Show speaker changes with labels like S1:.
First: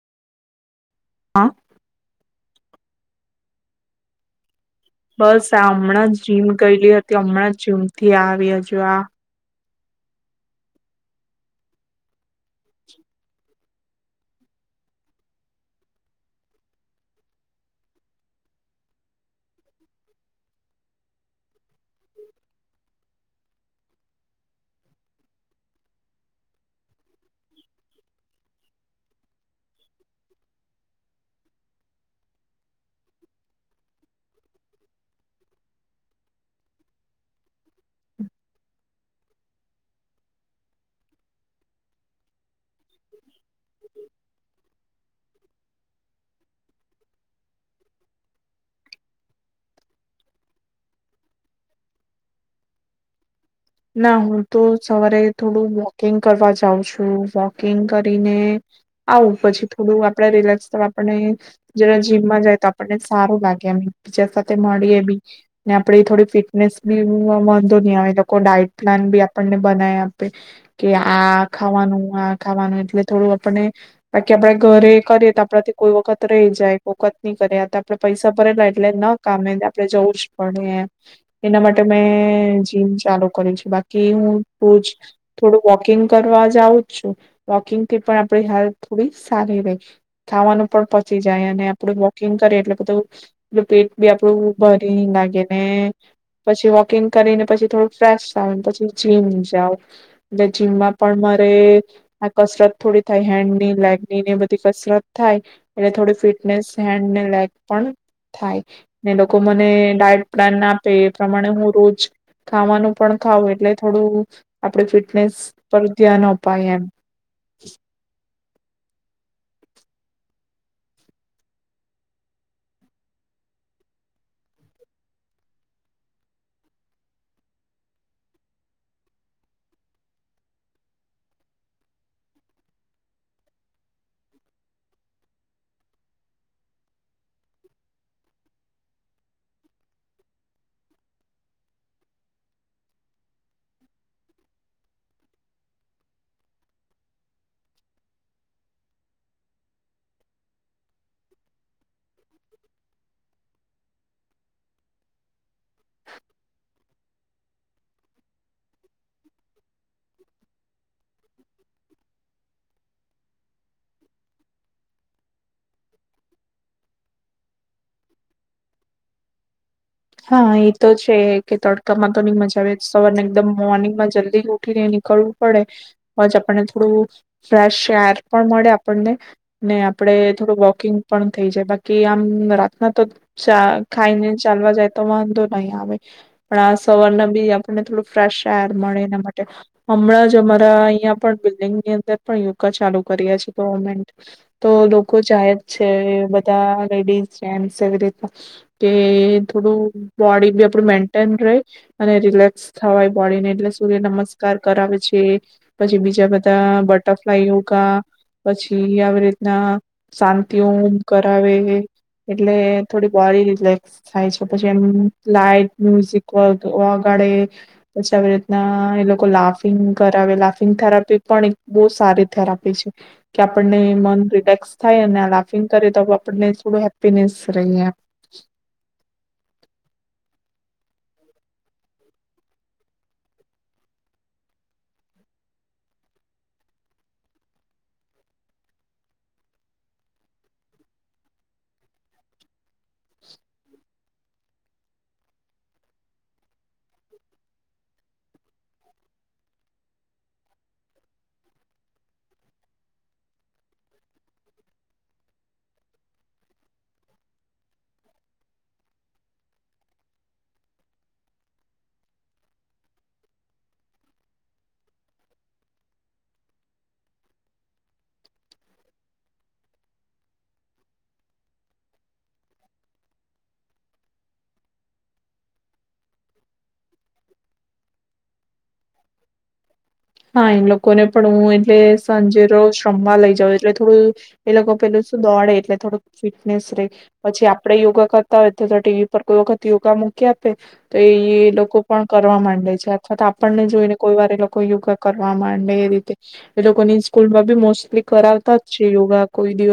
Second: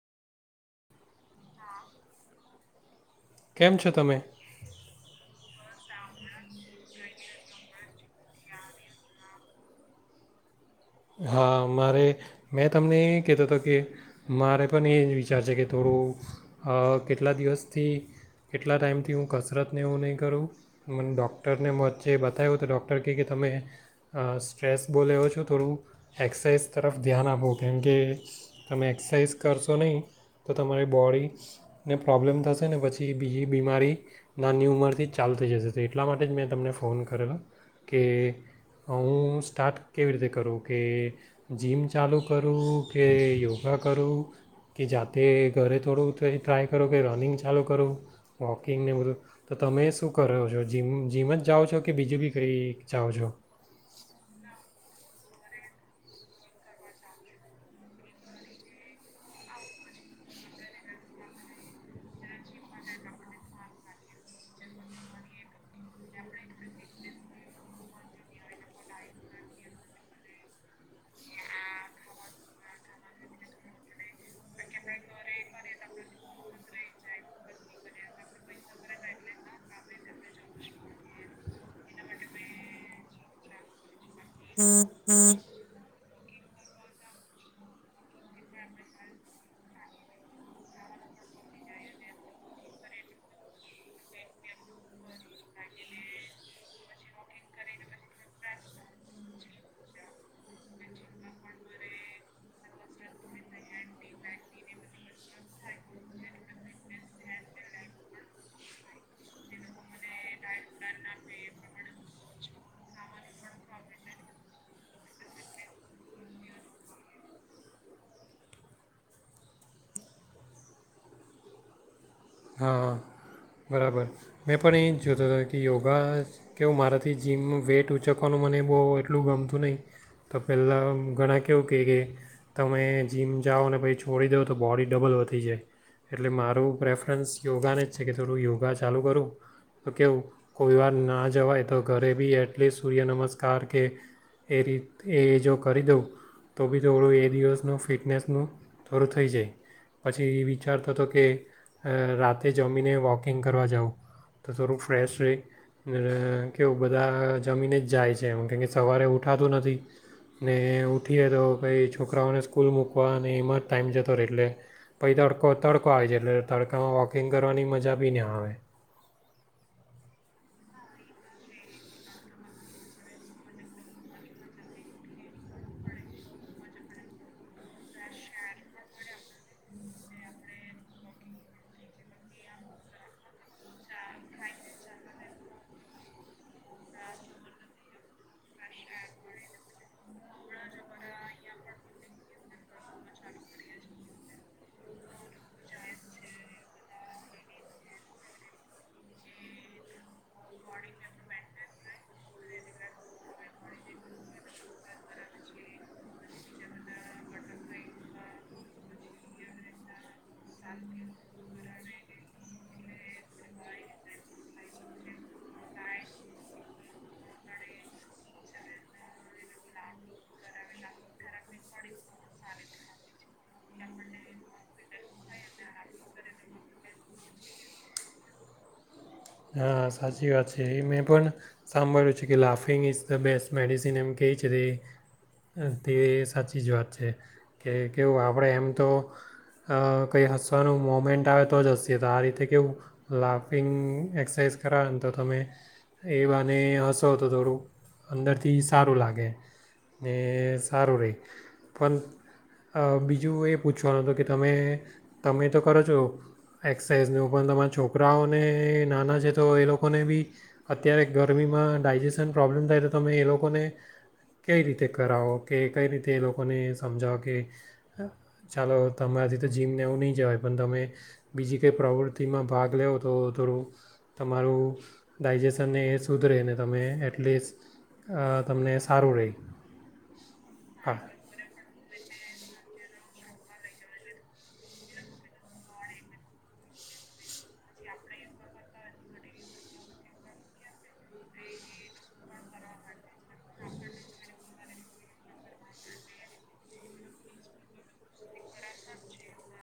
S1: હા.
S2: કેમ છો તમે.
S1: બસ આ હમણાં જ જીમ ગયેલી હતી હમણાં જીમ થી આવી હજુ આ.
S2: હા મારે મેં તમને એ કહેતો હતો કે મારે પણ એ જ વિચાર છે કે થોડું કેટલા દિવસથી કેટલા ટાઈમથી હું કસરતને એવું નહીં કરું મને ડૉક્ટરને વચ્ચે બતાવ્યો તો ડૉક્ટર કહે કે તમે સ્ટ્રેસ બોલેવો છો થોડું. એક્સરસાઇઝ તરફ ધ્યાન આપું કેમ કે તમે એક્સરસાઇઝ કરશો નહીં તો તમારી બોડીને પ્રોબ્લેમ થશે ને પછી બીજી બીમારી નાની ઉંમરથી ચાલુ થય જશે તો એટલા માટે જ મેં તમને ફોન કરેલો કે હું સ્ટાર્ટ કેવી રીતે કરું. કે જીમ ચાલુ કરું કે યોગા કરું કે જાતે ઘરે થોડું થ ટ્રાય કરો કે રનિંગ ચાલુ કરું વોકિંગને બધું તો તમે શું કરો છો જીમ જીમ જ જાઓ છો કે બીજું બી કય જાઓ છો.
S1: ના હું તો સવારે થોડું વોકિંગ કરવા જાઉં છું વોકિંગ કરીને આવું પછી થોડું આપડે રિલેક્સ આપણને જરા જીમમાં જાય તો આપણને સારું લાગે એમ બીજા સાથે મળીએ બી ને આપડી થોડી ફિટનેસ બી વાંધો નહી આવે. ડઇટ પ્લાન બી આપણને બનાય આપે કે આ ખાવાનું આ ખાવાનું એટલે થોડું આપને બાકી આપડા ઘરે કરીએ તો આપડાથી કોઈ વખત રહી જાય કોઈ વખત નહી કરે આ આપડે પૈસા ભરેલા એટલે ના કમે આપડણે જવું જ પડે એના માટે મેં જ. ચાલુ કર્યું છે બાકી. કે હું રોજ થોડો વોકિંગ કરવા. જઉું છું વોકિંગ થી પણ આપડી હેલથ થોડી સારી રહી ખાવાનું પણ પચી જાય અને આપડું વોકિંગ કરી એટલે બધું પેટ બી આપડું ભરી ન લાગે ને પછી વોકિંગ કરીને પછી થોડું. ફેશ થ પછી જીમ જાાવ એટલે જીમમાં પણ મારે આ કસરત થોડી થાય હેન્ડ ની લેગની ને બધી કસરત થાય એટલે થોડી ફિટનેસ હેન્ડ ને લેગ પણ થાય ને લોકો મને ડાયટ પ્લાન ના આપે એ પ્રમાણે હું રોજ. ખાવાનું પણ ખાવું એટલે થોડું આપડે ફિટનેસ પર ધ્યાન અપાય એમ.
S2: હા બરાબર મેં પણ એ જ જોતો હતો કે યોગા કેવું મારાથી જીમ વેઇટ ઊંચકવાનું મને બહુ એટલું ગમતું નહીં તો પહેલાં ઘણા કેવું કે કે તમે જીમ જાઓ ને પછી છોડી દો તો બોડી ડબલ વધતી જાય એટલે મારું પ્રેફરન્સ યોગાને જ છે કે. થોડું યોગા ચાલુ કરું તો કેવું કોઈ વાર ના જવાય તો ઘરે બી એટલીસ્ટ સૂર્ય નમસ્કાર કે એ રીત એ જો કરી દઉં તો બી થોડું એ દિવસનું ફિટનેસનું થોડું થઈ જાય પછી એ વિચારતો હતો કે રાતે જમ. જમીને વોકિંગ કરવા જઉં તો થોડું ફ્રેશ છે કેવું બધા જમીને જ જાય છે એમ કેમ સવારે ઉઠાતું નથી ને ઉઠીએ તો પછી છોકરાઓને સ્કૂલ મૂકવા અને એમાં જ ટાઈમ જતો રહે એટલે પછી તડકો તડકો આવી જાય છે એટલે તડકામાં વોકિંગ કરવાની મજા બી ન આવે.
S1: હા એ તો છે કે તડકામાં તો નઈ મજા આવે સવાર ને એકદમ મોર્નિંગમાં જલ્દી ઉઠીને નીકળવું પડે બજ આપણને થોડું ફ્રેશ એર પણ મળે આપણને ને આપડે થોડું વોકિંગ પણ થઈ જાય બાકી આમ રાતના તો ખાઈને ચાલવા જાય વાંધો નહી આવે પણ આ સવારને બી આપણને થોડું ફ્રેશ એર મળે એના માટે હમણાં જ અમારા અહીં પણ બિલ્ડિંગની અંદર પણ યોગા ચાલુ કરી્યા છે ગવર્મેન્ટ તો લોકો જાય જ છે બધા લેડીઝ જે એવી રીના કે થોડું. બોડી બી આપડું મેન્ટેન રે અને રિલેક્સ થવાય બોડી ને એટલે સૂર્ય નમસ્કાર કરાવે છે પછી બીજા બધા બટરફ્લાય યોગા પછી આવી રીતના શાંતિ ઓમ કરાવે એટલે થોડી બોડી રિલેક્સ થાય છે. પછ લાઈટ મ્યુઝિક વગાડે પછી આવી રીતના એ લોકો લાફિંગ કરાવે લાફિંગ થેરાપી પણ એક બવ સારી થેરાપી છે કે આપને મન રિલેક્સ થાય લાફિંગ કરે તો આપણને થોડું હેપ્પીનેસ રહી.
S2: હા સાચી વાત છે એ મેં પણ સાંભળ્યું છે કે laughing is the best medicine એમ કેવી છે તે તે સાચી જ વાત છે કે કેવું આપણે એમ તો કઈ હસવાનું મોમેન્ટ આવે તો જ હશે તો આ રીતે કેવું લાફિંગ એક્સરસાઇઝ કરાવ ને તો તમે એ બાને હશો તો થોડું અંદરથી સારું લાગે ને સારું રહે પણ બીજું એ પૂછવાનું હત કે તમે તમે તો કરો છો એક્સરસાઇઝનું પણ તમારા છોકરાઓને નાના છે તો એ લોકોને બી અત્યારે ગરમીમાં ડાયજેશન પ્રોબ્લેમ થાય તો તમે એ લોકોને કઈ રીતે કરાવો કે કઈ રીતે એ લોકોને સમજાવો કે ચાલો તમારાથી તો જીમને એવું નહીં જવાય પણ તમે બીજી કંઈ પ્રવૃત્તિમાં ભાગ લેવ તો થોડું. તમારું ડાયજેશનને એ સુધરે ને તમે એટલીસ્ટ તમને સારું રેહ.
S1: હા, એ લોકોને પણ હું એટલે સાંજે રોજ રમવા લઈ જાવ, એટલે થોડું એ લોકો પેલું શું દોડે એટલે થોડુંક ફિટનેસ રે, પછી આપડે યોગા કરતા હોય તો ટીવી પર કોઈ વખત યોગા મૂકી આપે તો એ લોકો પણ કરવા માંડે છે અથવા તો આપણને જોઈ ને કોઈ વાર એ લોકો યોગા કરવા માંડે એ રીતે, એ લોકો સ્કૂલમાં બી મોસ્ટલી કરાવતા જ છે યોગા, કોઈ દિવસ.